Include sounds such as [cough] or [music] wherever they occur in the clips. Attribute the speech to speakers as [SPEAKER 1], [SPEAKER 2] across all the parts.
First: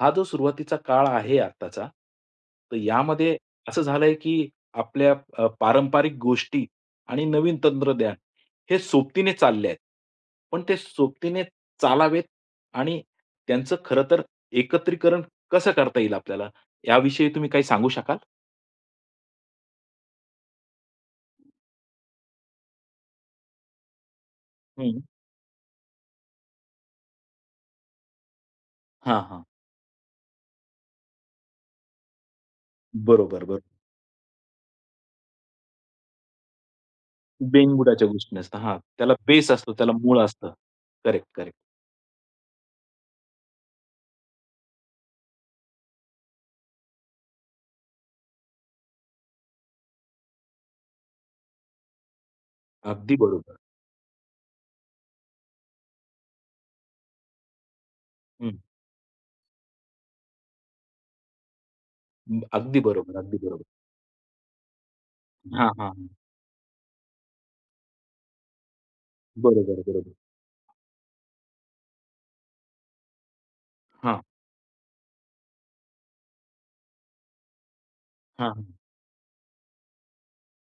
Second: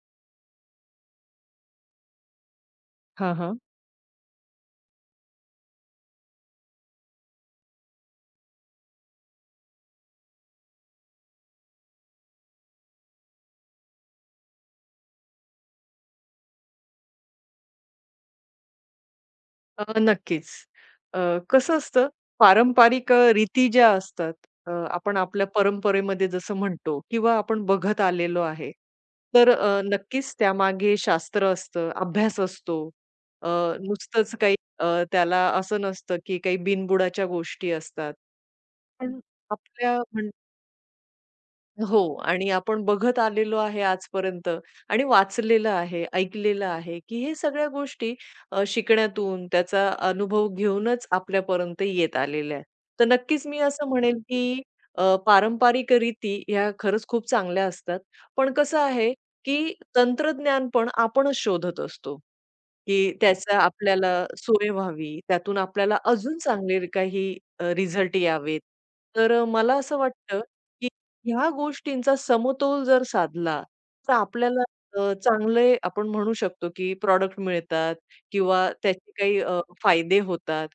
[SPEAKER 1] हा जो सुरुवातीचा काळ आहे आत्ताचा, तर
[SPEAKER 2] हां,
[SPEAKER 1] यामध्ये
[SPEAKER 2] हां.
[SPEAKER 1] असं झालंय की आपल्या पारंपरिक गोष्टी आणि नवीन तंत्रज्ञान हे सोबतीने चालले आहेत. पण ते सोबतीने चालावेत आणि त्यांचं खरं तर एकत्रीकरण कसं करता येईल आपल्याला, याविषयी तुम्ही काही सांगू शकाल?
[SPEAKER 2] नक्कीच. अ, कसं असतं, पारंपरिक रीती ज्या असतात,
[SPEAKER 1] हं.
[SPEAKER 2] आपण आपल्या परंपरेमध्ये जसं म्हणतो किंवा आपण बघत आलेलो आहे.
[SPEAKER 1] हां, हां.
[SPEAKER 2] तर नक्कीच त्यामागे शास्त्र असतं, अभ्यास असतो.
[SPEAKER 1] बरोबर,
[SPEAKER 2] अ,
[SPEAKER 1] बरोबर.
[SPEAKER 2] नुसतंच काही त्याला असं नसतं की काही बिनबुडाच्या गोष्टी
[SPEAKER 1] बेनबुडाच्या
[SPEAKER 2] असतात.
[SPEAKER 1] गोष्टी नसतात. हां, त्याला
[SPEAKER 2] पण
[SPEAKER 1] बेस असतो, त्याला
[SPEAKER 2] आपल्या
[SPEAKER 1] मूळ असतं. Correct, correct.
[SPEAKER 2] हो. आणि आपण बघत आलेलो आहे आजपर्यंत आणि वाचलेलं आहे, ऐकलेलं आहे, की हे सगळ्या गोष्टी शिकण्यातून, त्याचा अनुभव घेऊनच आपल्यापर्यंत येत आलेल्या आहेत. तर
[SPEAKER 1] अगदी
[SPEAKER 2] नक्कीच
[SPEAKER 1] बरोबर.
[SPEAKER 2] मी असं म्हणेल, की पारंपरिक रीती ह्या खरंच खूप चांगल्या असतात. पण
[SPEAKER 1] हं.
[SPEAKER 2] कसं आहे, की तंत्रज्ञान पण आपणच शोधत असतो,
[SPEAKER 1] अगदी
[SPEAKER 2] की
[SPEAKER 1] बरोबर, अगदी
[SPEAKER 2] त्याचा
[SPEAKER 1] बरोबर.
[SPEAKER 2] आपल्याला सोय व्हावी, त्यातून
[SPEAKER 1] हां, हां,
[SPEAKER 2] आपल्याला अजून चांगले काही रिझल्ट यावेत. तर मला
[SPEAKER 1] बरोबर,
[SPEAKER 2] असं
[SPEAKER 1] बरोबर.
[SPEAKER 2] वाटतं, ह्या गोष्टींचा समतोल जर साधला, तर
[SPEAKER 1] हां,
[SPEAKER 2] आपल्याला चांगले आपण म्हणू शकतो, की प्रॉडक्ट मिळतात
[SPEAKER 1] हां, हां.
[SPEAKER 2] किंवा त्याचे काही फायदे होतात.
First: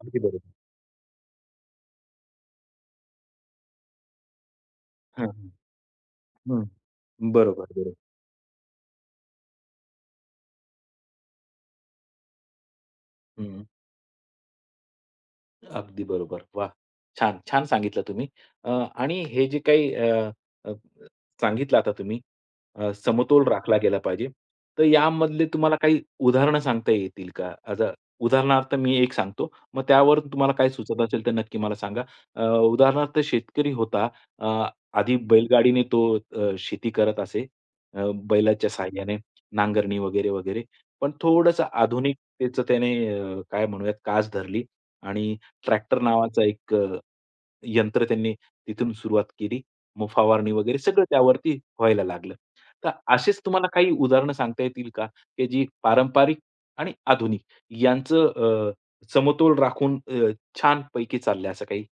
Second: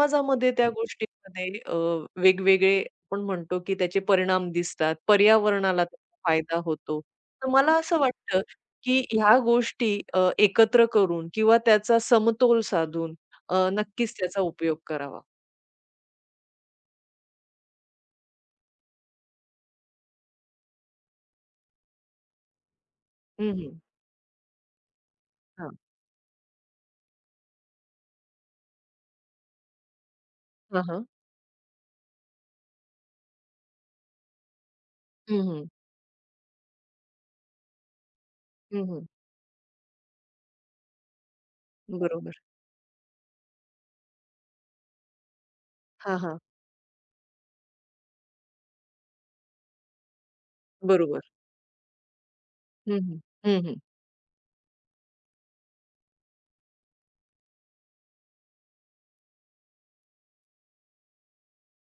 [SPEAKER 1] अगदी बरोबर.
[SPEAKER 2] त्या गोष्टींमध्ये वेगवेगळे आपण म्हणतो, की त्याचे परिणाम दिसतात.
[SPEAKER 1] हां, हां.
[SPEAKER 2] पर्यावरणाला त्याचा फायदा होतो.
[SPEAKER 1] हं.
[SPEAKER 2] तर
[SPEAKER 1] बरोबर,
[SPEAKER 2] मला
[SPEAKER 1] बरोबर.
[SPEAKER 2] असं वाटतं, की ह्या गोष्टी एकत्र करून किंवा त्याचा समतोल साधून
[SPEAKER 1] हं.
[SPEAKER 2] नक्कीच त्याचा उपयोग करावा.
[SPEAKER 1] अगदी बरोबर. वाह! छान, छान सांगितलं तुम्ही. अ, आणि हे जे काही अ, अ, सांगितलं आता तुम्ही, समतोल
[SPEAKER 2] हं,
[SPEAKER 1] राखला
[SPEAKER 2] हं.
[SPEAKER 1] गेला पाहिजे. तर यामधले
[SPEAKER 2] हां.
[SPEAKER 1] तुम्हाला काही उदाहरणं सांगता येतील का? आता उदाहरणार्थ मी एक सांगतो, मग त्यावर तुम्हाला काय
[SPEAKER 2] हां,
[SPEAKER 1] सुचत
[SPEAKER 2] हां.
[SPEAKER 1] असेल तर नक्की मला सांगा. अ, उदाहरणार्थ शेतकरी होता. अ, आधी
[SPEAKER 2] हं, हं.
[SPEAKER 1] बैलगाडीने तो शेती करत असे. बैलाच्या
[SPEAKER 2] हं, हं.
[SPEAKER 1] सहाय्याने नांगरणी वगैरे, वगैरे. पण थोडंसं
[SPEAKER 2] बरोबर.
[SPEAKER 1] आधुनिकतेचं त्याने काय म्हणूयात कास धरली आणि ट्रॅक्टर
[SPEAKER 2] हां, हां.
[SPEAKER 1] नावाचं एक यंत्र त्यांनी तिथून सुरुवात केली. मग फवारणी वगैरे सगळं
[SPEAKER 2] बरोबर.
[SPEAKER 1] त्यावरती व्हायला लागलं. तर
[SPEAKER 2] हं, हं.
[SPEAKER 1] असेच तुम्हाला
[SPEAKER 2] हं,
[SPEAKER 1] काही उदाहरणं सांगता येतील का? की जी पारंपरिक आणि आधुनिक यांचं समतोल राखून छानपैकी चाललंय असं काही?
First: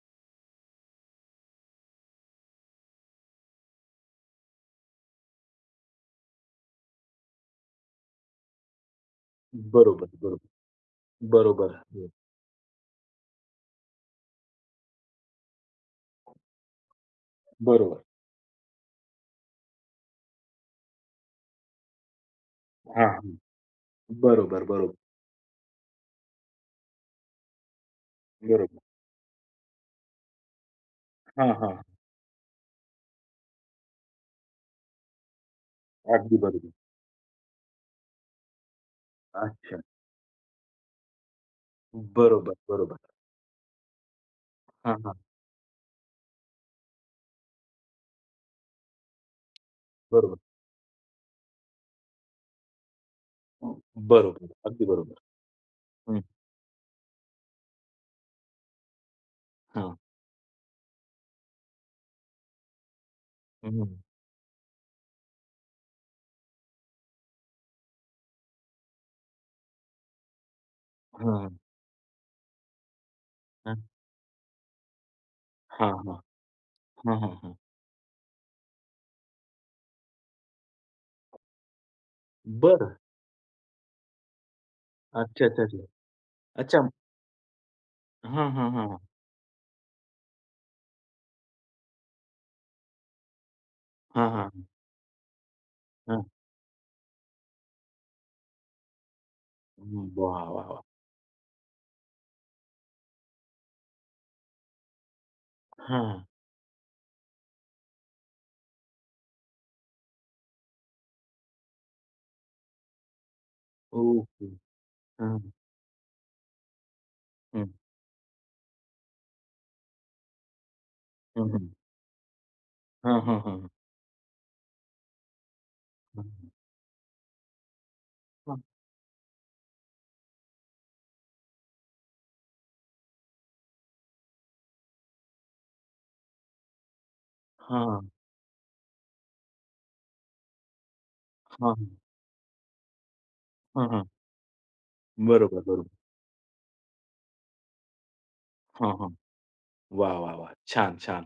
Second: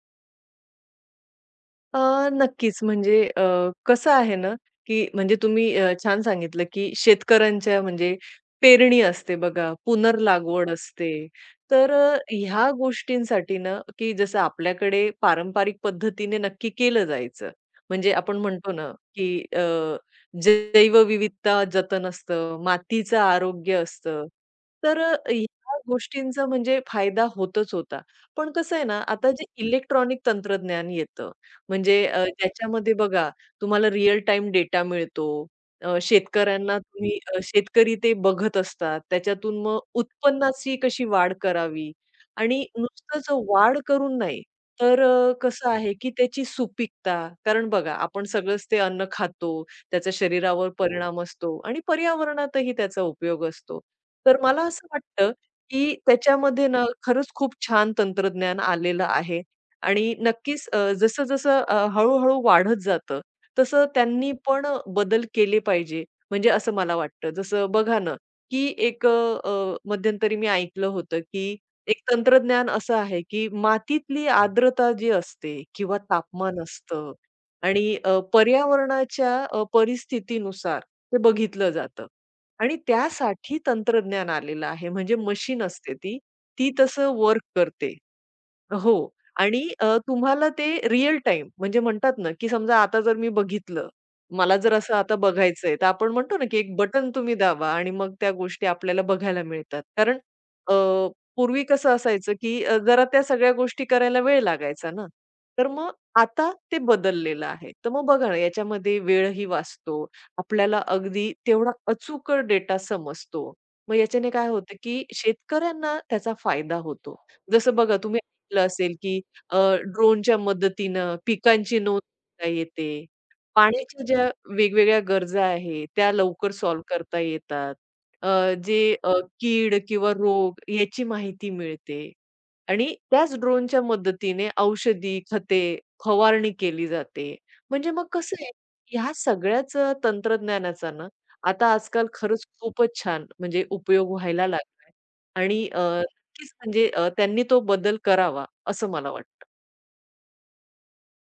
[SPEAKER 2] अ, नक्कीच. म्हणजे कसं आहे ना, की म्हणजे तुम्ही छान सांगितलं, की शेतकऱ्यांच्या म्हणजे पेरणी असते बघा,
[SPEAKER 1] बरोबर, बरोबर.
[SPEAKER 2] पुनर्लागवड असते.
[SPEAKER 1] बरोबर.
[SPEAKER 2] तर
[SPEAKER 1] हं.
[SPEAKER 2] ह्या गोष्टींसाठी ना, की जसं आपल्याकडे पारंपरिक पद्धतीने नक्की केलं जायचं.
[SPEAKER 1] बरोबर.
[SPEAKER 2] म्हणजे आपण म्हणतो ना, की अ, जैवविविधता जतन असतं,
[SPEAKER 1] हां,
[SPEAKER 2] मातीचं
[SPEAKER 1] हां.
[SPEAKER 2] आरोग्य असतं.
[SPEAKER 1] बरोबर, बरोबर.
[SPEAKER 2] तर ह्या गोष्टींचा म्हणजे फायदा होतच होता. पण कसं
[SPEAKER 1] बरोबर.
[SPEAKER 2] आहे ना, आता जे इलेक्ट्रॉनिक तंत्रज्ञान येतं,
[SPEAKER 1] हां, हां.
[SPEAKER 2] म्हणजे त्याच्यामध्ये बघा, तुम्हाला रिअल टाइम डेटा मिळतो.
[SPEAKER 1] अगदी बरोबर.
[SPEAKER 2] शेतकऱ्यांना तुम्ही शेतकरी ते बघत असतात. त्याच्यातून मग
[SPEAKER 1] अच्छा.
[SPEAKER 2] उत्पन्नाची कशी वाढ करावी
[SPEAKER 1] बरोबर,
[SPEAKER 2] आणि
[SPEAKER 1] बरोबर.
[SPEAKER 2] नुसतंच वाढ करून नाही,
[SPEAKER 1] हां,
[SPEAKER 2] तर
[SPEAKER 1] हां.
[SPEAKER 2] कसं आहे की त्याची सुपीकता, कारण बघा आपण सगळंच ते अन्न खातो, त्याचा
[SPEAKER 1] बरोबर.
[SPEAKER 2] शरीरावर परिणाम असतो आणि पर्यावरणातही त्याचा उपयोग असतो. तर
[SPEAKER 1] बरोबर.
[SPEAKER 2] मला
[SPEAKER 1] अगदी
[SPEAKER 2] असं
[SPEAKER 1] बरोबर.
[SPEAKER 2] वाटतं की
[SPEAKER 1] हं.
[SPEAKER 2] त्याच्यामध्ये ना खरंच खूप छान तंत्रज्ञान आलेलं आहे.
[SPEAKER 1] हां.
[SPEAKER 2] आणि नक्कीच जसं-जसं हळू-हळू वाढत जातं, तसं
[SPEAKER 1] हं.
[SPEAKER 2] त्यांनी पण बदल केले पाहिजे. म्हणजे असं मला वाटतं. जसं बघा ना, की एक मध्यंतरी मी ऐकलं होतं,
[SPEAKER 1] हां.
[SPEAKER 2] की एक तंत्रज्ञान असं आहे, की
[SPEAKER 1] हां.
[SPEAKER 2] मातीतली आर्द्रता जी असते
[SPEAKER 1] हां,
[SPEAKER 2] किंवा
[SPEAKER 1] हां.
[SPEAKER 2] तापमान असतं
[SPEAKER 1] हां, हां, हां.
[SPEAKER 2] आणि पर्यावरणाच्या परिस्थितीनुसार ते बघितलं जातं आणि त्यासाठी तंत्रज्ञान आलेलं आहे. म्हणजे
[SPEAKER 1] अच्छा, अच्छा,
[SPEAKER 2] मशीन
[SPEAKER 1] अच्छा.
[SPEAKER 2] असते ती, ती
[SPEAKER 1] अच्छा.
[SPEAKER 2] तसं वर्क करते.
[SPEAKER 1] हां, हां, हां,
[SPEAKER 2] हो.
[SPEAKER 1] हां.
[SPEAKER 2] आणि तुम्हाला ते रिअल टाइम, म्हणजे म्हणतात ना, की समजा आता जर मी बघितलं,
[SPEAKER 1] हां, हां,
[SPEAKER 2] मला जर असं आता बघायचंय, तर आपण
[SPEAKER 1] हां.
[SPEAKER 2] म्हणतो ना, की एक बटन तुम्ही दाबा आणि मग त्या गोष्टी आपल्याला बघायला मिळतात.
[SPEAKER 1] हं,
[SPEAKER 2] कारण
[SPEAKER 1] वाह, वाह,
[SPEAKER 2] अ,
[SPEAKER 1] वाह!
[SPEAKER 2] पूर्वी कसं असायचं, की जरा त्या सगळ्या गोष्टी करायला वेळ लागायचा ना. तर मग
[SPEAKER 1] हां,
[SPEAKER 2] आता ते बदललेलं आहे. तर मग बघा ना, याच्यामध्ये वेळही वाचतो. आपल्याला अगदी तेवढा अचूक डेटा समजतो. मग याच्याने
[SPEAKER 1] ओके.
[SPEAKER 2] काय होतं, की
[SPEAKER 1] हां,
[SPEAKER 2] शेतकऱ्यांना त्याचा फायदा होतो.
[SPEAKER 1] हं,
[SPEAKER 2] जसं बघा, तुम्ही ऐकलं असेल, की अ, ड्रोनच्या मदतीनं
[SPEAKER 1] हं, हं.
[SPEAKER 2] पिकांची नोंद घेता येते.
[SPEAKER 1] हां, हां, हां, हां.
[SPEAKER 2] पाण्याच्या ज्या वेगवेगळ्या गरजा आहेत, त्या
[SPEAKER 1] हां,
[SPEAKER 2] लवकर सॉल्व्ह करता येतात. जे कीड किंवा रोग याची माहिती मिळते आणि त्याच ड्रोनच्या मदतीने औषधी, खते फवारणी केली जाते. म्हणजे
[SPEAKER 1] हां,
[SPEAKER 2] मग कसं आहे, ह्या सगळ्याच तंत्रज्ञानाचा ना, आता
[SPEAKER 1] हां,
[SPEAKER 2] आजकाल खरंच खूपच छान म्हणजे
[SPEAKER 1] हां, हां.
[SPEAKER 2] उपयोग व्हायला लागलाय
[SPEAKER 1] बरोबर,
[SPEAKER 2] आणि
[SPEAKER 1] बरोबर.
[SPEAKER 2] नक्कीच म्हणजे त्यांनी तो बदल करावा, असं
[SPEAKER 1] हां, हां.
[SPEAKER 2] मला वाटतं.
[SPEAKER 1] वा, वा, वाह! छान, छान.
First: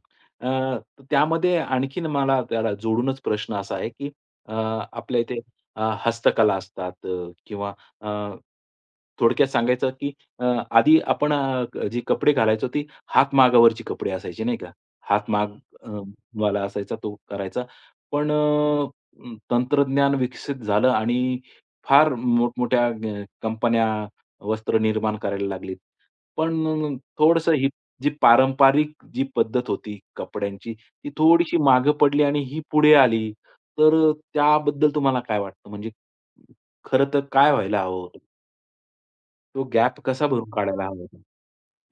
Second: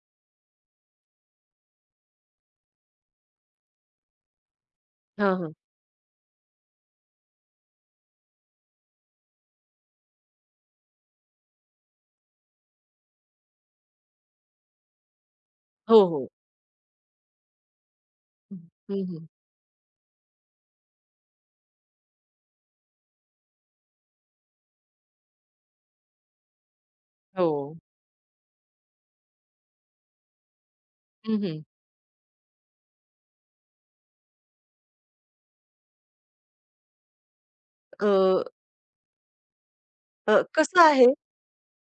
[SPEAKER 1] अ, त्यामध्ये आणखीन मला त्याला जोडूनच प्रश्न असा आहे, की अ, आपल्या
[SPEAKER 2] हां,
[SPEAKER 1] इथे
[SPEAKER 2] हां.
[SPEAKER 1] हस्तकला असतात किंवा अ, थोडक्यात सांगायचं, की अ, आधी आपण जी कपडे घालायचो ती हातमागावरची कपडे असायचे नाही का? हातमाग अ,
[SPEAKER 2] हो, हो.
[SPEAKER 1] वाला असायचा तो करायचा. पण
[SPEAKER 2] हं, हं.
[SPEAKER 1] तंत्रज्ञान विकसित झालं आणि फार मोठमोठ्या कंपन्या वस्त्र निर्माण करायला लागलीत. पण
[SPEAKER 2] हो.
[SPEAKER 1] थोडंसं जी पारंपरिक पद्धत होती कपड्यांची, ती थोडीशी
[SPEAKER 2] हं,
[SPEAKER 1] मागे पडली आणि ही पुढे आली. तर त्याबद्दल तुम्हाला काय वाटतं? म्हणजे खरं तर काय व्हायला हवं होतं?
[SPEAKER 2] अ,
[SPEAKER 1] तो गॅप कसा
[SPEAKER 2] अ,
[SPEAKER 1] भरून
[SPEAKER 2] कसं
[SPEAKER 1] काढायला हवा
[SPEAKER 2] आहे.
[SPEAKER 1] होता?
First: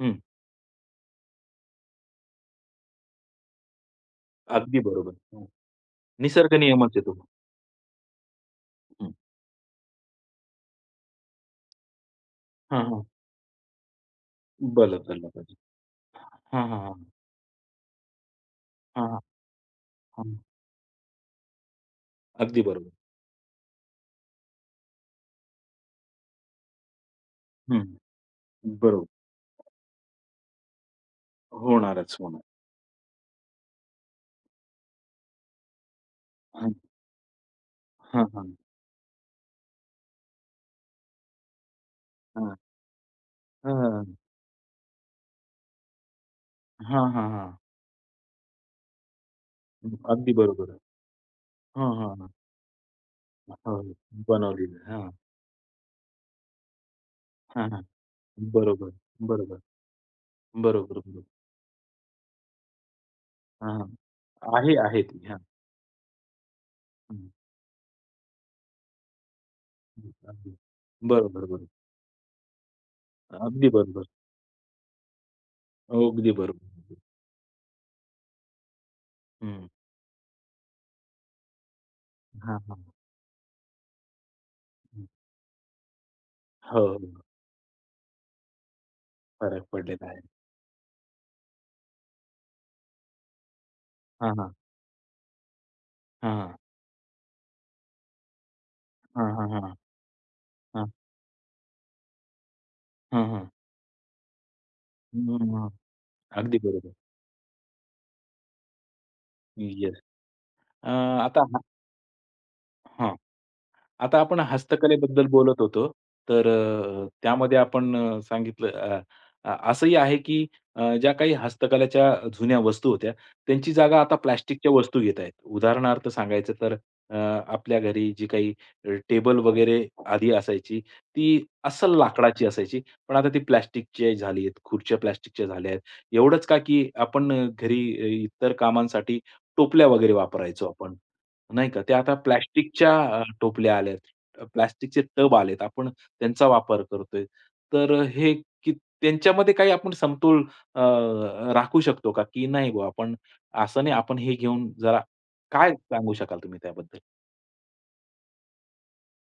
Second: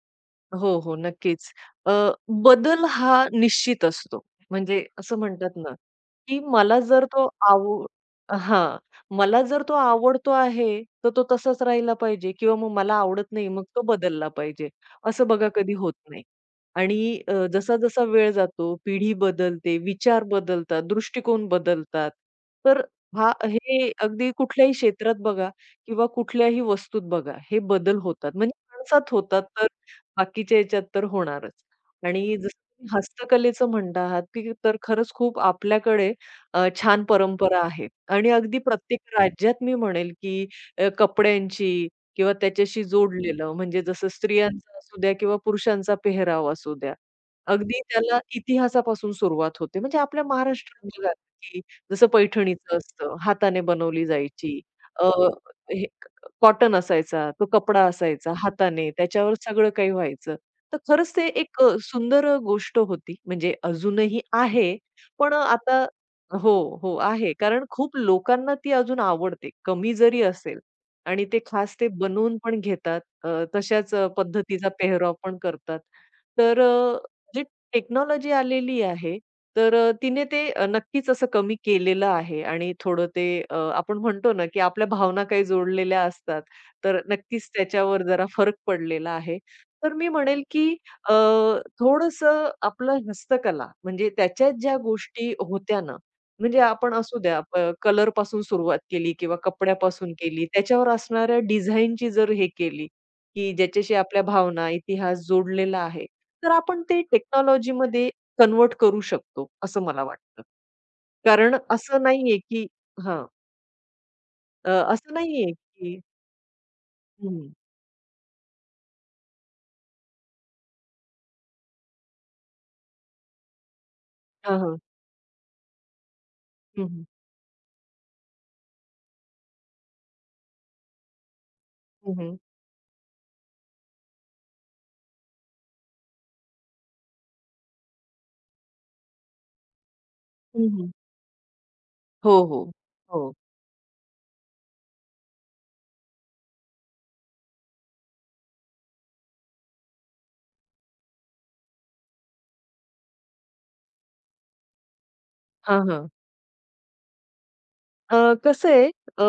[SPEAKER 1] हं,
[SPEAKER 2] हो, हो. नक्कीच. अ, बदल हा निश्चित असतो.
[SPEAKER 1] अगदी
[SPEAKER 2] म्हणजे
[SPEAKER 1] बरोबर.
[SPEAKER 2] असं
[SPEAKER 1] हं.
[SPEAKER 2] म्हणतात ना, की
[SPEAKER 1] निसर्ग
[SPEAKER 2] मला
[SPEAKER 1] नियमच आहे
[SPEAKER 2] जर
[SPEAKER 1] तो.
[SPEAKER 2] तो आव हां.
[SPEAKER 1] हं.
[SPEAKER 2] मला जर तो आवडतो आहे, तर तो तसाच राहिला पाहिजे किंवा मग
[SPEAKER 1] हां,
[SPEAKER 2] मला
[SPEAKER 1] हां.
[SPEAKER 2] आवडत नाही, मग तो बदलला पाहिजे.
[SPEAKER 1] बदल
[SPEAKER 2] असं
[SPEAKER 1] झाला
[SPEAKER 2] बघा
[SPEAKER 1] पाहिजे.
[SPEAKER 2] कधी होत नाही.
[SPEAKER 1] हां, हां, हां.
[SPEAKER 2] आणि जसा-जसा वेळ जातो,
[SPEAKER 1] हां,
[SPEAKER 2] पिढी
[SPEAKER 1] हां,
[SPEAKER 2] बदलते, विचार
[SPEAKER 1] हां.
[SPEAKER 2] बदलतात, दृष्टिकोन बदलतात.
[SPEAKER 1] अगदी
[SPEAKER 2] तर
[SPEAKER 1] बरोबर.
[SPEAKER 2] हा हे अगदी कुठल्याही क्षेत्रात बघा किंवा कुठल्याही वस्तूत बघा, हे
[SPEAKER 1] हं.
[SPEAKER 2] बदल होतात. म्हणजे
[SPEAKER 1] बरोबर.
[SPEAKER 2] माणसात होतात. बाकीच्या ह्याच्यात तर होणारच.
[SPEAKER 1] होणारच,
[SPEAKER 2] आणि
[SPEAKER 1] होणार.
[SPEAKER 2] जसं तुम्ही हस्तकलेचं म्हणत आहात, की तर खरंच खूप आपल्याकडे
[SPEAKER 1] हं.
[SPEAKER 2] छान परंपरा आहे।
[SPEAKER 1] हां,
[SPEAKER 2] आणि
[SPEAKER 1] हां.
[SPEAKER 2] अगदी प्रत्येक राज्यात मी म्हणेल, की कपड्यांची किंवा
[SPEAKER 1] हां.
[SPEAKER 2] त्याच्याशी जोडलेलं म्हणजे
[SPEAKER 1] हां.
[SPEAKER 2] जसं स्त्रियांचा असू द्या किंवा पुरुषांचा पेहराव असू द्या.
[SPEAKER 1] हां, हां, हां.
[SPEAKER 2] अगदी त्याला इतिहासापासून सुरुवात होते. म्हणजे आपल्या
[SPEAKER 1] अगदी बरोबर आहे.
[SPEAKER 2] महाराष्ट्रात बघा, की
[SPEAKER 1] हां,
[SPEAKER 2] जसं
[SPEAKER 1] हां, हां.
[SPEAKER 2] पैठणीचं असतं, हाताने
[SPEAKER 1] हो,
[SPEAKER 2] बनवली जायची.
[SPEAKER 1] बनवलेली. हां.
[SPEAKER 2] कॉटन असायचा, तो
[SPEAKER 1] हां, हां.
[SPEAKER 2] कपडा असायचा हाताने,
[SPEAKER 1] बरोबर,
[SPEAKER 2] त्याच्यावर
[SPEAKER 1] बरोबर,
[SPEAKER 2] सगळं काही व्हायचं. तर
[SPEAKER 1] बरोबर,
[SPEAKER 2] खरंच
[SPEAKER 1] बरोबर.
[SPEAKER 2] ते एक सुंदर गोष्ट होती. म्हणजे
[SPEAKER 1] हां, हां.
[SPEAKER 2] अजूनही
[SPEAKER 1] आहे,
[SPEAKER 2] आहे,
[SPEAKER 1] आहे ती.
[SPEAKER 2] पण
[SPEAKER 1] हां.
[SPEAKER 2] आता हो, हो,
[SPEAKER 1] हं, हं.
[SPEAKER 2] आहे. कारण खूप लोकांना ती अजून आवडते, कमी जरी
[SPEAKER 1] अगदी.
[SPEAKER 2] असेल, आणि ते
[SPEAKER 1] बरोबर, बरोबर.
[SPEAKER 2] खास ते बनवून पण घेतात.
[SPEAKER 1] अगदी
[SPEAKER 2] तशाच
[SPEAKER 1] बरोबर.
[SPEAKER 2] पद्धतीचा पेहराव पण करतात.
[SPEAKER 1] अगदी
[SPEAKER 2] तर
[SPEAKER 1] बरोबर.
[SPEAKER 2] जी टेक्नॉलॉजी आलेली आहे,
[SPEAKER 1] हं.
[SPEAKER 2] तर तिने ते नक्कीच असं कमी केलेलं आहे
[SPEAKER 1] हां,
[SPEAKER 2] आणि
[SPEAKER 1] हां.
[SPEAKER 2] थोडं ते आपण म्हणतो ना, की आपल्या
[SPEAKER 1] हं.
[SPEAKER 2] भावना काही जोडलेल्या असतात,
[SPEAKER 1] हो,
[SPEAKER 2] तर
[SPEAKER 1] हो.
[SPEAKER 2] नक्कीच त्याच्यावर जरा फरक पडलेला आहे.
[SPEAKER 1] फरक
[SPEAKER 2] तर
[SPEAKER 1] पडलेला
[SPEAKER 2] मी
[SPEAKER 1] आहे.
[SPEAKER 2] म्हणेल, की अ, थोडंसं आपलं हस्तकला म्हणजे
[SPEAKER 1] हां, हां.
[SPEAKER 2] त्याच्यात ज्या गोष्टी होत्या ना,
[SPEAKER 1] हां, हां.
[SPEAKER 2] म्हणजे आपण असू द्या कलरपासून सुरुवात केली
[SPEAKER 1] हां,
[SPEAKER 2] किंवा
[SPEAKER 1] हां, हां.
[SPEAKER 2] कपड्यापासून केली, त्याच्यावर
[SPEAKER 1] हां,
[SPEAKER 2] असणाऱ्या डिझाईनची जर हे केली,
[SPEAKER 1] हां, हां.
[SPEAKER 2] की ज्याच्याशी आपल्या भावना, इतिहास
[SPEAKER 1] हं, हं.
[SPEAKER 2] जोडलेला आहे, तर
[SPEAKER 1] अगदी
[SPEAKER 2] आपण
[SPEAKER 1] बरोबर.
[SPEAKER 2] ते टेक्नॉलॉजीमध्ये कन्वर्ट करू शकतो, असं
[SPEAKER 1] येस.
[SPEAKER 2] मला वाटतं.
[SPEAKER 1] अ, आता
[SPEAKER 2] कारण असं नाहीये, की
[SPEAKER 1] हां.
[SPEAKER 2] हां,
[SPEAKER 1] आता आपण
[SPEAKER 2] असं
[SPEAKER 1] हस्तकलेबद्दल
[SPEAKER 2] नाहीये,
[SPEAKER 1] बोलत होतो.
[SPEAKER 2] की
[SPEAKER 1] तर
[SPEAKER 2] हं,
[SPEAKER 1] त्यामध्ये आपण अ, सांगितलं अ, अ, असंही आहे की ज्या काही हस्तकलेच्या जुन्या वस्तू होत्या, त्यांची जागा आता
[SPEAKER 2] हां,
[SPEAKER 1] प्लास्टिकच्या
[SPEAKER 2] हां.
[SPEAKER 1] वस्तू घेत आहेत. उदाहरणार्थ सांगायचं तर
[SPEAKER 2] हं, हं.
[SPEAKER 1] अ, आपल्या घरी जी काही टेबल वगैरे आधी असायची, ती अस्सल
[SPEAKER 2] हं, हं.
[SPEAKER 1] लाकडाची असायची. पण आता ती प्लास्टिकची झाली आहेत, खुर्च्या प्लास्टिकच्या झाल्या आहेत. एवढंच का की आपण घरी इतर कामांसाठी टोपल्या वगैरे वापरायचो
[SPEAKER 2] हं, हं.
[SPEAKER 1] आपण. नाही का? ते आता
[SPEAKER 2] हो, हो.
[SPEAKER 1] प्लास्टिकच्या
[SPEAKER 2] हो.
[SPEAKER 1] टोपल्या आल्यात. प्लास्टिकचे टब आलेत. आपण त्यांचा वापर करतोय. तर हे की त्यांच्यामध्ये काही आपण समतोल अ, राखू शकतो का? की नाही बुवा आपण, असं नाही आपण हे घेऊन जरा, काय
[SPEAKER 2] हां, हां.
[SPEAKER 1] सांगू शकाल तुम्ही त्याबद्दल?
[SPEAKER 2] कसं आहे, अ,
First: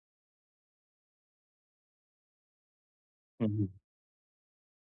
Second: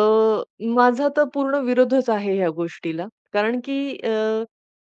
[SPEAKER 2] माझा तर पूर्ण विरोधच आहे ह्या गोष्टीला.
[SPEAKER 1] हं,
[SPEAKER 2] कारण
[SPEAKER 1] हं.
[SPEAKER 2] की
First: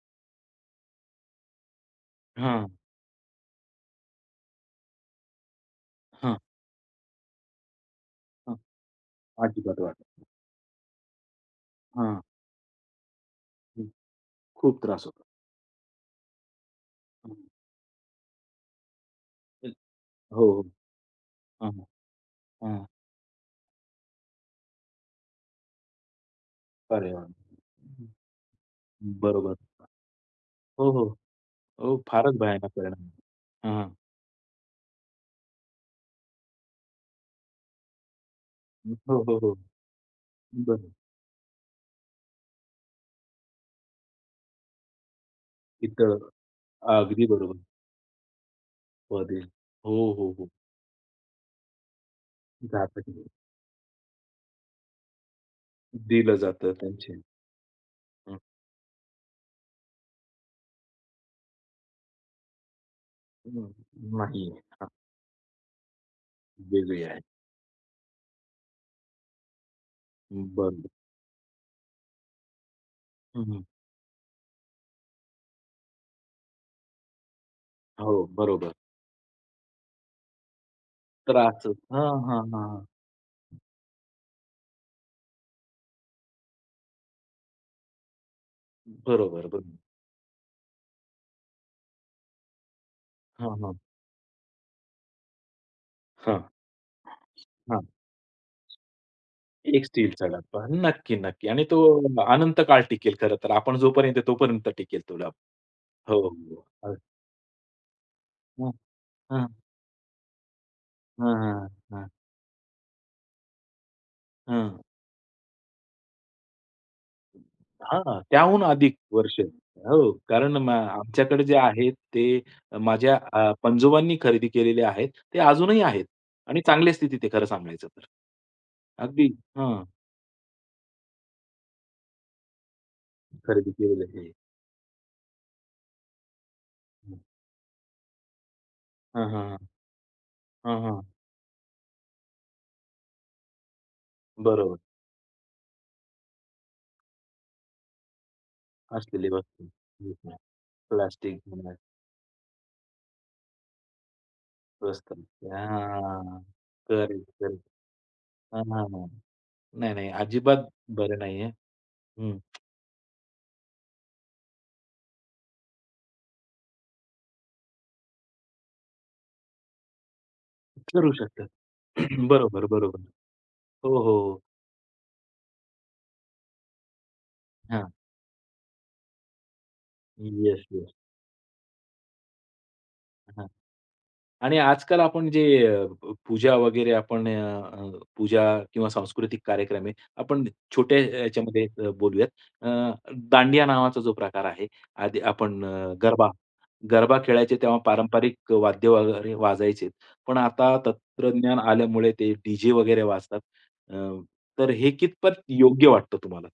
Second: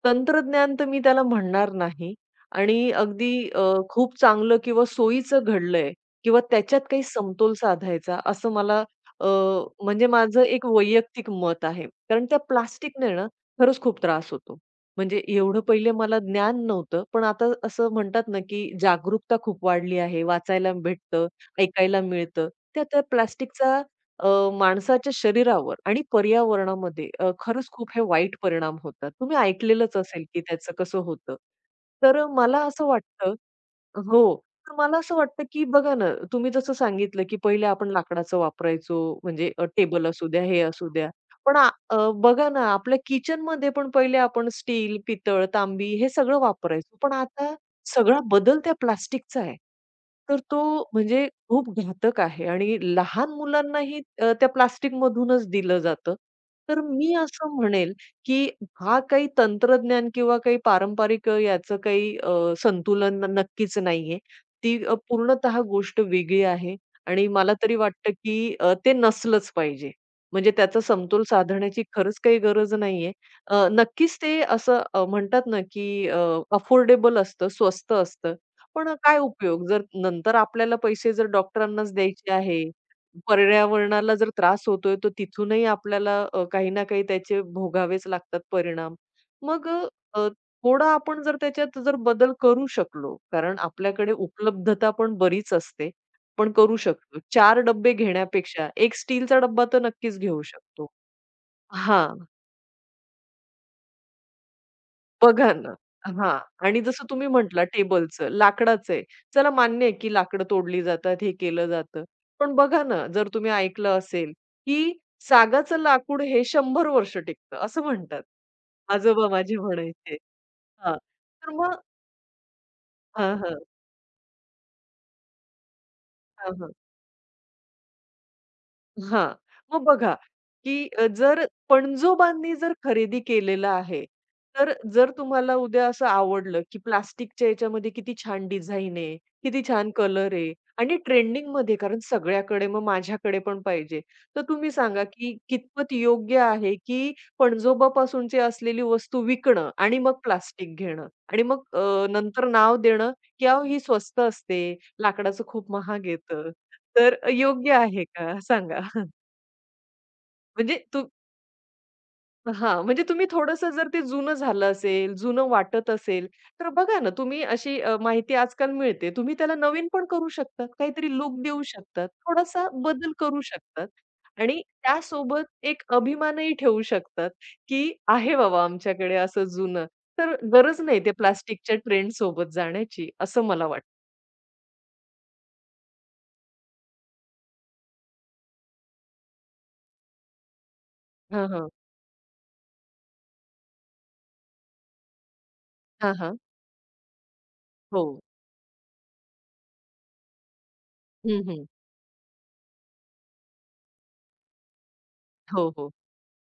[SPEAKER 2] तंत्रज्ञान तर मी त्याला म्हणणार नाही
[SPEAKER 1] हां,
[SPEAKER 2] आणि अगदी खूप चांगलं किंवा सोयीचं घडलंय
[SPEAKER 1] हां,
[SPEAKER 2] किंवा त्याच्यात काही समतोल साधायचा असं
[SPEAKER 1] हां.
[SPEAKER 2] मला अ,
[SPEAKER 1] अजिबात वाटत
[SPEAKER 2] म्हणजे
[SPEAKER 1] नाही.
[SPEAKER 2] माझं एक वैयक्तिक मत आहे.
[SPEAKER 1] हां,
[SPEAKER 2] कारण त्या प्लास्टिकने ना खरंच
[SPEAKER 1] हं.
[SPEAKER 2] खूप त्रास होतो.
[SPEAKER 1] खूप त्रास
[SPEAKER 2] म्हणजे
[SPEAKER 1] होतो.
[SPEAKER 2] एवढं पहिले मला ज्ञान नव्हतं, पण आता असं म्हणतात ना, की जागरूकता खूप
[SPEAKER 1] हं.
[SPEAKER 2] वाढली आहे.
[SPEAKER 1] हो, हो.
[SPEAKER 2] वाचायला भेटतं,
[SPEAKER 1] हां,
[SPEAKER 2] ऐकायला मिळतं. त्या
[SPEAKER 1] हां.
[SPEAKER 2] त्या प्लास्टिकचा अ, माणसाच्या शरीरावर आणि पर्यावरणामध्ये
[SPEAKER 1] अरे वाह!
[SPEAKER 2] खरंच खूप हे वाईट परिणाम होतात. तुम्ही
[SPEAKER 1] बरोबर.
[SPEAKER 2] ऐकलेलंच असेल, की त्याचं
[SPEAKER 1] हो,
[SPEAKER 2] कसं
[SPEAKER 1] हो.
[SPEAKER 2] होतं.
[SPEAKER 1] हो,
[SPEAKER 2] तर
[SPEAKER 1] फारच
[SPEAKER 2] मला
[SPEAKER 1] भयानक
[SPEAKER 2] असं
[SPEAKER 1] परिणाम.
[SPEAKER 2] वाटतं.
[SPEAKER 1] हां.
[SPEAKER 2] हो. तर मला असं वाटतं, की बघा ना, तुम्ही जसं सांगितलं, की पहिले आपण लाकडाचं वापरायचो,
[SPEAKER 1] हो, हो,
[SPEAKER 2] म्हणजे
[SPEAKER 1] हो.
[SPEAKER 2] टेबल असू द्या, हे असू
[SPEAKER 1] बरं.
[SPEAKER 2] द्या. पण आ अ, बघा ना, आपल्या किचनमध्ये पण पहिले आपण स्टील, पितळ, तांबी हे
[SPEAKER 1] इथं
[SPEAKER 2] सगळं वापरायचो. पण
[SPEAKER 1] अगदी
[SPEAKER 2] आता
[SPEAKER 1] बरोबर.
[SPEAKER 2] सगळा बदल त्या
[SPEAKER 1] पदे
[SPEAKER 2] प्लास्टिकचा आहे.
[SPEAKER 1] हो, हो,
[SPEAKER 2] तर
[SPEAKER 1] हो.
[SPEAKER 2] तो म्हणजे खूप घातक आहे आणि
[SPEAKER 1] जातं ते.
[SPEAKER 2] लहान मुलांनाही त्या प्लास्टिकमधूनच दिलं जातं.
[SPEAKER 1] दिलं जातं
[SPEAKER 2] तर मी
[SPEAKER 1] त्यांचे.
[SPEAKER 2] असं म्हणेल,
[SPEAKER 1] हं.
[SPEAKER 2] की हा काही तंत्रज्ञान किंवा काही पारंपरिक याचं काही संतुलन
[SPEAKER 1] हं.
[SPEAKER 2] नक्कीच नाहीये.
[SPEAKER 1] नाही.
[SPEAKER 2] ती
[SPEAKER 1] हां.
[SPEAKER 2] पूर्णतः गोष्ट वेगळी आहे
[SPEAKER 1] वेगळी आहे.
[SPEAKER 2] आणि मला तरी वाटतं, की ते नसलंच पाहिजे. म्हणजे त्याचा
[SPEAKER 1] बरोबर.
[SPEAKER 2] समतोल साधण्याची खरंच काही गरज नाहीये.
[SPEAKER 1] हं, हं.
[SPEAKER 2] नक्कीच ते असं म्हणतात ना, की अफोर्डेबल असतं, स्वस्त
[SPEAKER 1] हो,
[SPEAKER 2] असतं.
[SPEAKER 1] बरोबर.
[SPEAKER 2] पण काय उपयोग जर नंतर आपल्याला पैसे जर
[SPEAKER 1] त्रास
[SPEAKER 2] डॉक्टरांनाच
[SPEAKER 1] हां,
[SPEAKER 2] द्यायचे
[SPEAKER 1] हां,
[SPEAKER 2] आहे,
[SPEAKER 1] हां.
[SPEAKER 2] पर्यावरणाला जर त्रास होतोय, तो तिथूनही आपल्याला काही ना काही त्याचे भोगावेच लागतात परिणाम.
[SPEAKER 1] बरोबर,
[SPEAKER 2] मग
[SPEAKER 1] बरोबर.
[SPEAKER 2] थोडा आपण जर त्याच्यात जर बदल करू शकलो,
[SPEAKER 1] हां,
[SPEAKER 2] कारण
[SPEAKER 1] हां.
[SPEAKER 2] आपल्याकडे उपलब्धता पण बरीच असते,
[SPEAKER 1] हां,
[SPEAKER 2] पण करू शकतो. 4
[SPEAKER 1] हां.
[SPEAKER 2] डब्बे घेण्यापेक्षा 1 स्टीलचा डब्बा तर
[SPEAKER 1] एक
[SPEAKER 2] नक्कीच
[SPEAKER 1] स्टीलचा
[SPEAKER 2] घेऊ
[SPEAKER 1] डब्बा.
[SPEAKER 2] शकतो.
[SPEAKER 1] नक्की, नक्की आणि तो
[SPEAKER 2] हां.
[SPEAKER 1] अनंत काळ टिकेल खरं तर. आपण जोपर्यंत तोपर्यंत टिकेल तो डब्बा.
[SPEAKER 2] बघा ना.
[SPEAKER 1] हो,
[SPEAKER 2] हां.
[SPEAKER 1] हो.
[SPEAKER 2] आणि
[SPEAKER 1] अ,
[SPEAKER 2] जसं तुम्ही म्हटला, टेबलचं,
[SPEAKER 1] हं,
[SPEAKER 2] लाकडाचं आहे.
[SPEAKER 1] हं.
[SPEAKER 2] चला मान्य आहे, की लाकडं तोडली जातात, हे
[SPEAKER 1] हां,
[SPEAKER 2] केलं
[SPEAKER 1] हां,
[SPEAKER 2] जातं.
[SPEAKER 1] हां.
[SPEAKER 2] पण बघा ना, जर तुम्ही ऐकलं असेल,
[SPEAKER 1] हं.
[SPEAKER 2] की सागाचं लाकूड हे 100 वर्ष टिकतं, असं
[SPEAKER 1] हां,
[SPEAKER 2] म्हणतात.
[SPEAKER 1] त्याहून अधिक
[SPEAKER 2] आजोबा
[SPEAKER 1] वर्ष.
[SPEAKER 2] माझे
[SPEAKER 1] हो,
[SPEAKER 2] म्हणायचे.
[SPEAKER 1] कारण म
[SPEAKER 2] हां.
[SPEAKER 1] आमच्याकडे
[SPEAKER 2] तर
[SPEAKER 1] जे
[SPEAKER 2] मग
[SPEAKER 1] आहेत ते माझ्या
[SPEAKER 2] हां, हां.
[SPEAKER 1] पणजोबांनी खरेदी केलेले आहेत. ते अजूनही आहेत
[SPEAKER 2] हां,
[SPEAKER 1] आणि
[SPEAKER 2] हां.
[SPEAKER 1] चांगली स्थितीत आहे खरं सांगायचं तर. अगदी
[SPEAKER 2] हां.
[SPEAKER 1] हां,
[SPEAKER 2] मग बघा, की जर पणजोबांनी जर खरेदी केलेलं
[SPEAKER 1] खरेदी
[SPEAKER 2] आहे,
[SPEAKER 1] केलेले आहे.
[SPEAKER 2] तर जर तुम्हाला उद्या असं आवडलं, की प्लास्टिकच्या याच्यामध्ये किती छान डिझाइन आहे,
[SPEAKER 1] हां, हां, हां.
[SPEAKER 2] किती छान कलर आहे
[SPEAKER 1] हां,
[SPEAKER 2] आणि
[SPEAKER 1] हां.
[SPEAKER 2] ट्रेंडिंगमध्ये कारण सगळ्याकडे मग माझ्याकडे पण पाहिजे. तर तुम्ही
[SPEAKER 1] बरोबर.
[SPEAKER 2] सांगा, की कितपत योग्य आहे, की पणजोबापासूनची असलेली वस्तू
[SPEAKER 1] असलेली वस्तू.
[SPEAKER 2] विकणं आणि
[SPEAKER 1] ठीक
[SPEAKER 2] मग
[SPEAKER 1] आहे.
[SPEAKER 2] प्लास्टिक घेणं
[SPEAKER 1] प्लास्टिक
[SPEAKER 2] आणि मग
[SPEAKER 1] म्हणा,
[SPEAKER 2] नंतर नाव देणं, की अहो ही स्वस्त असते,
[SPEAKER 1] स्वस्त.
[SPEAKER 2] लाकडाचं खूप महाग
[SPEAKER 1] हां.
[SPEAKER 2] येतं. तर
[SPEAKER 1] करेक्ट, करेक्ट.
[SPEAKER 2] योग्य आहे का?
[SPEAKER 1] हां,
[SPEAKER 2] सांगा.
[SPEAKER 1] हां, हां. नाही, नाही. अजिबात
[SPEAKER 2] म्हणजे तू.
[SPEAKER 1] बरं नाहीये. हं.
[SPEAKER 2] हां, म्हणजे तुम्ही थोडंसं जर ते जुनं झालं असेल, जुनं वाटत असेल, तर बघा ना, तुम्ही अशी माहिती आजकाल मिळते. तुम्ही त्याला नवीन पण करू शकतात,
[SPEAKER 1] करू
[SPEAKER 2] काहीतरी लूक
[SPEAKER 1] शकतात.
[SPEAKER 2] देऊ शकतात,
[SPEAKER 1] [clears throat] बरोबर,
[SPEAKER 2] थोडासा
[SPEAKER 1] बरोबर.
[SPEAKER 2] बदल करू शकतात
[SPEAKER 1] हो, हो. हो.
[SPEAKER 2] आणि त्यासोबत एक अभिमानही ठेवू शकतात,
[SPEAKER 1] हां.
[SPEAKER 2] की आहे बाबा आमच्याकडे असं जुनं. तर
[SPEAKER 1] येस,
[SPEAKER 2] गरज
[SPEAKER 1] येस.
[SPEAKER 2] नाही ते प्लास्टिकच्या ट्रेंडसोबत जाण्याची, असं
[SPEAKER 1] हां.
[SPEAKER 2] मला वाटतं.
[SPEAKER 1] आणि आजकाल आपण जे अ, प पूजा वगैरे आपण अ, अ, पूजा किंवा सांस्कृतिक कार्यक्रम आहे. आपण छोट्या
[SPEAKER 2] हां,
[SPEAKER 1] याच्यामध्ये
[SPEAKER 2] हां.
[SPEAKER 1] बोलूयात. अ, दांडिया नावाचा जो प्रकार आहे. आधी आपण
[SPEAKER 2] हां,
[SPEAKER 1] गरबा
[SPEAKER 2] हां.
[SPEAKER 1] गरबा खेळायचे तेव्हा
[SPEAKER 2] हो.
[SPEAKER 1] पारंपरिक वाद्य वगैरे वाजायचे. पण आता
[SPEAKER 2] हं,
[SPEAKER 1] तंत्रज्ञान
[SPEAKER 2] हं.
[SPEAKER 1] आल्यामुळे ते डी वगैरे वाजतात. अ, तर हे कितपत
[SPEAKER 2] हो,
[SPEAKER 1] योग्य
[SPEAKER 2] हो.
[SPEAKER 1] वाटतं तुम्हाला?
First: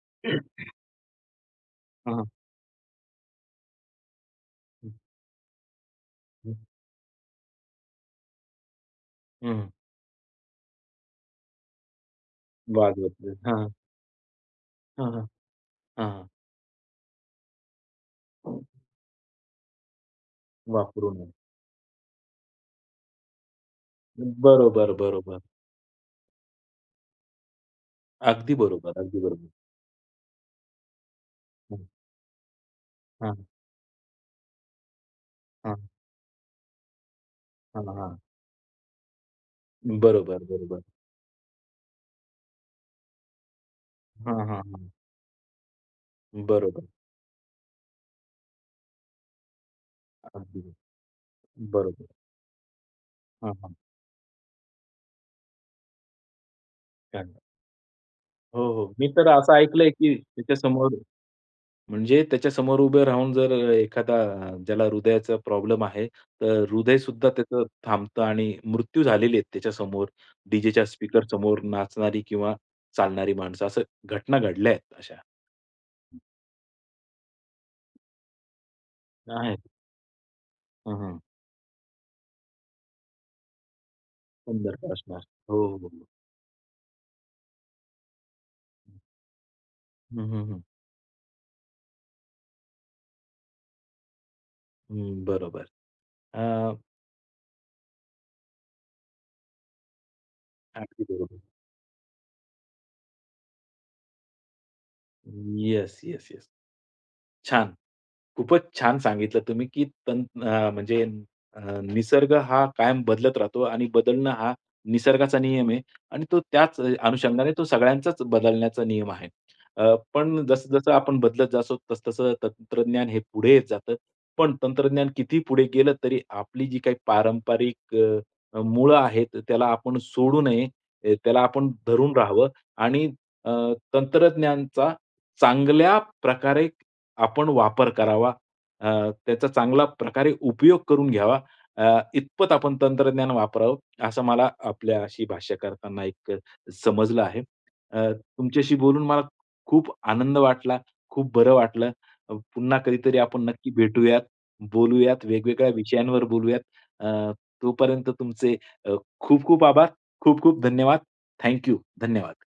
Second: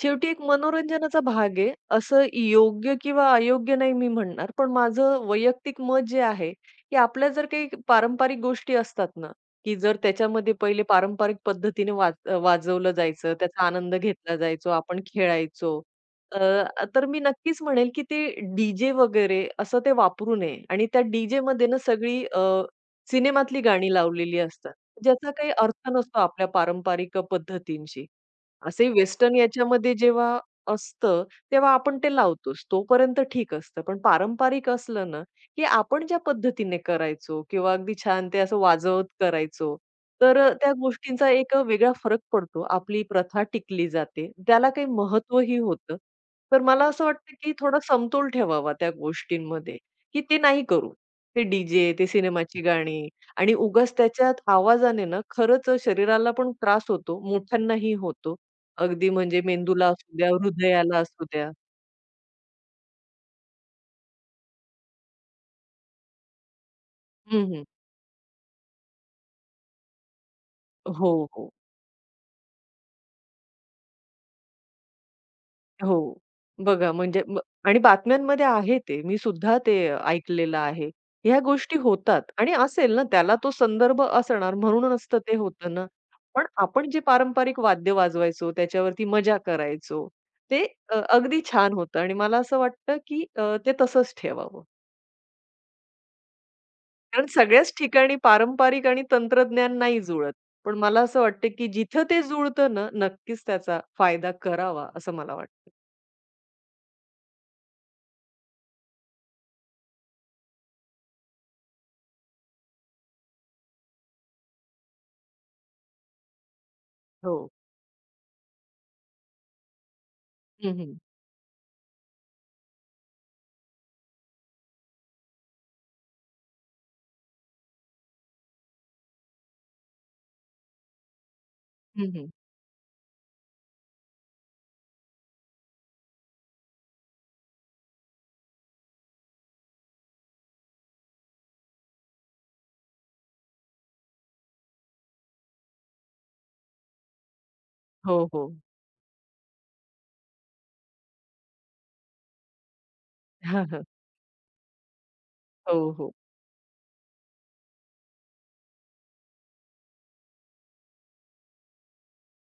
[SPEAKER 2] शेवटी एक मनोरंजनाचा भाग आहे. असं
[SPEAKER 1] हां.
[SPEAKER 2] योग्य किंवा अयोग्य नाही मी म्हणणार. पण
[SPEAKER 1] हं,
[SPEAKER 2] माझं वैयक्तिक मत जे आहे,
[SPEAKER 1] हं.
[SPEAKER 2] की आपल्या जर काही पारंपरिक गोष्टी असतात ना,
[SPEAKER 1] हं.
[SPEAKER 2] की जर त्याच्यामध्ये पहिले पारंपरिक पद्धतीने वाजवलं
[SPEAKER 1] वाजवत.
[SPEAKER 2] जायचं, त्याचा
[SPEAKER 1] हां,
[SPEAKER 2] आनंद घेतला जायचो, आपण
[SPEAKER 1] हां.
[SPEAKER 2] खेळायचो.
[SPEAKER 1] हां,
[SPEAKER 2] अ, तर मी नक्कीच म्हणेल, की ते डी वगैरे असं ते वापरू नये आणि त्या
[SPEAKER 1] वापरू नये.
[SPEAKER 2] डी-जेमध्ये ना सगळी सिनेमातली गाणी लावलेली असतात.
[SPEAKER 1] बरोबर,
[SPEAKER 2] ज्याचा
[SPEAKER 1] बरोबर.
[SPEAKER 2] काही अर्थ नसतो आपल्या पारंपरिक पद्धतींशी.
[SPEAKER 1] अगदी
[SPEAKER 2] असे
[SPEAKER 1] बरोबर, अगदी
[SPEAKER 2] वेस्टर्न
[SPEAKER 1] बरोबर.
[SPEAKER 2] याच्यामध्ये जेव्हा असतं, तेव्हा
[SPEAKER 1] हं,
[SPEAKER 2] आपण ते लावतोच. तोपर्यंत
[SPEAKER 1] हां,
[SPEAKER 2] ठीक असतं. पण पारंपरिक असलं ना, की
[SPEAKER 1] हां,
[SPEAKER 2] आपण ज्या पद्धतीने करायचो किंवा
[SPEAKER 1] हां,
[SPEAKER 2] अगदी
[SPEAKER 1] हां.
[SPEAKER 2] छान ते असं वाजवत करायचो, तर
[SPEAKER 1] बरोबर,
[SPEAKER 2] त्या
[SPEAKER 1] बरोबर.
[SPEAKER 2] गोष्टींचा एक वेगळा फरक पडतो. आपली प्रथा टिकली जाते.
[SPEAKER 1] हां, हां,
[SPEAKER 2] त्याला काही
[SPEAKER 1] हां.
[SPEAKER 2] महत्त्वही होतं. तर
[SPEAKER 1] बरोबर.
[SPEAKER 2] मला असं वाटतं, की थोडा समतोल ठेवावा त्या गोष्टींमध्ये, की ते
[SPEAKER 1] अगदी
[SPEAKER 2] नाही करू. ते डी
[SPEAKER 1] बरोबर.
[SPEAKER 2] ते सिनेमाची गाणी
[SPEAKER 1] हां,
[SPEAKER 2] आणि
[SPEAKER 1] हां.
[SPEAKER 2] उगाच त्याच्यात आवाजाने ना खरंच शरीराला पण त्रास होतो,
[SPEAKER 1] चालेल.
[SPEAKER 2] मोठ्यांनाही होतो,
[SPEAKER 1] हो, हो. मी
[SPEAKER 2] अगदी
[SPEAKER 1] तर
[SPEAKER 2] म्हणजे
[SPEAKER 1] असं
[SPEAKER 2] मेंदूला
[SPEAKER 1] ऐकलंय, की
[SPEAKER 2] असू द्या,
[SPEAKER 1] त्याच्यासमोर,
[SPEAKER 2] हृदयाला असू द्या.
[SPEAKER 1] म्हणजे त्याच्यासमोर उभे राहून जर एखादा ज्याला हृदयाचा प्रॉब्लेम आहे, तर हृदयसुद्धा
[SPEAKER 2] हं,
[SPEAKER 1] त्याचं
[SPEAKER 2] हं.
[SPEAKER 1] थांबतं आणि मृत्यू झालेले आहेत त्याच्यासमोर, डीजेच्या
[SPEAKER 2] हो, हो.
[SPEAKER 1] स्पीकरसमोर नाचणारी किंवा चालणारी माणसं, असं घटना घडल्या आहेत अशा.
[SPEAKER 2] हो. बघा म्हणजे आणि बातम्यांमध्ये आहे ते. मी सुद्धा
[SPEAKER 1] आहेत.
[SPEAKER 2] ते ऐकलेलं आहे.
[SPEAKER 1] हं, हं.
[SPEAKER 2] ह्या गोष्टी होतात आणि असेल ना त्याला तो संदर्भ असणार
[SPEAKER 1] सुंदर
[SPEAKER 2] म्हणूनच तर
[SPEAKER 1] प्रश्न.
[SPEAKER 2] ते
[SPEAKER 1] हो,
[SPEAKER 2] होतं
[SPEAKER 1] हो,
[SPEAKER 2] ना.
[SPEAKER 1] हो.
[SPEAKER 2] पण आपण जे पारंपरिक वाद्य वाजवायचो, त्याच्यावरती मजा करायचो,
[SPEAKER 1] हं, हं, हं.
[SPEAKER 2] ते अगदी छान होतं आणि मला असं वाटतं, की ते तसंच ठेवावं.
[SPEAKER 1] हं, बरोबर. अ,
[SPEAKER 2] कारण सगळ्याच ठिकाणी पारंपरिक आणि तंत्रज्ञान नाही जुळत. पण मला
[SPEAKER 1] अगदी
[SPEAKER 2] असं
[SPEAKER 1] बरोबर.
[SPEAKER 2] वाटतं, की जिथं ते जुळतं ना, नक्कीच त्याचा फायदा करावा, असं मला वाटतं.
[SPEAKER 1] Yes, yes, yes. छान. खूपच छान सांगितलं तुम्ही, की म्हणजे निसर्ग हा कायम बदलत राहतो आणि बदलणं हा निसर्गाचा नियम आहे आणि तो त्याच
[SPEAKER 2] हो.
[SPEAKER 1] अनुषंगाने तो सगळ्यांचाच बदलण्याचा नियम आहे. पण
[SPEAKER 2] हं,
[SPEAKER 1] जसं-जसं
[SPEAKER 2] हं.
[SPEAKER 1] आपण बदलत जातो, तस तसं तंत्रज्ञान हे पुढे येत जातं. पण तंत्रज्ञान किती पुढे गेलं तरी आपली जी काही पारंपरिक मुळं आहेत, त्याला आपण सोडू नये. त्याला आपण
[SPEAKER 2] हं,
[SPEAKER 1] धरून
[SPEAKER 2] हं.
[SPEAKER 1] राहावं आणि अ, तंत्रज्ञानचा चांगल्या प्रकारे आपण वापर करावा. त्याचा चांगला प्रकारे उपयोग करून घ्यावा. अ, इतपत आपण तंत्रज्ञान वापरावं, असं मला आपल्याशी भाष्य करताना एक समजलं आहे. अ,
[SPEAKER 2] हो, हो.
[SPEAKER 1] तुमच्याशी बोलून मला खूप आनंद वाटला, खूप बरं वाटलं. पुन्हा कधीतरी आपण
[SPEAKER 2] [laughs] हां,
[SPEAKER 1] नक्की
[SPEAKER 2] हां.
[SPEAKER 1] भेटूयात, बोलूयात, वेगवेगळ्या
[SPEAKER 2] हो, हो.
[SPEAKER 1] विषयांवर बोलूयात. अ, तोपर्यंत तुमचे अ, खूप खूप आभार, खूप खूप धन्यवाद. थँक धन्यवाद.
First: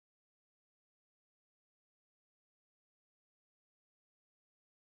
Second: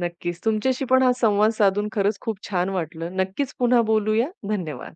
[SPEAKER 2] नक्कीच. तुमच्याशी पण हा संवाद साधून खरंच खूप छान वाटलं. नक्कीच पुन्हा बोलूया. धन्यवाद.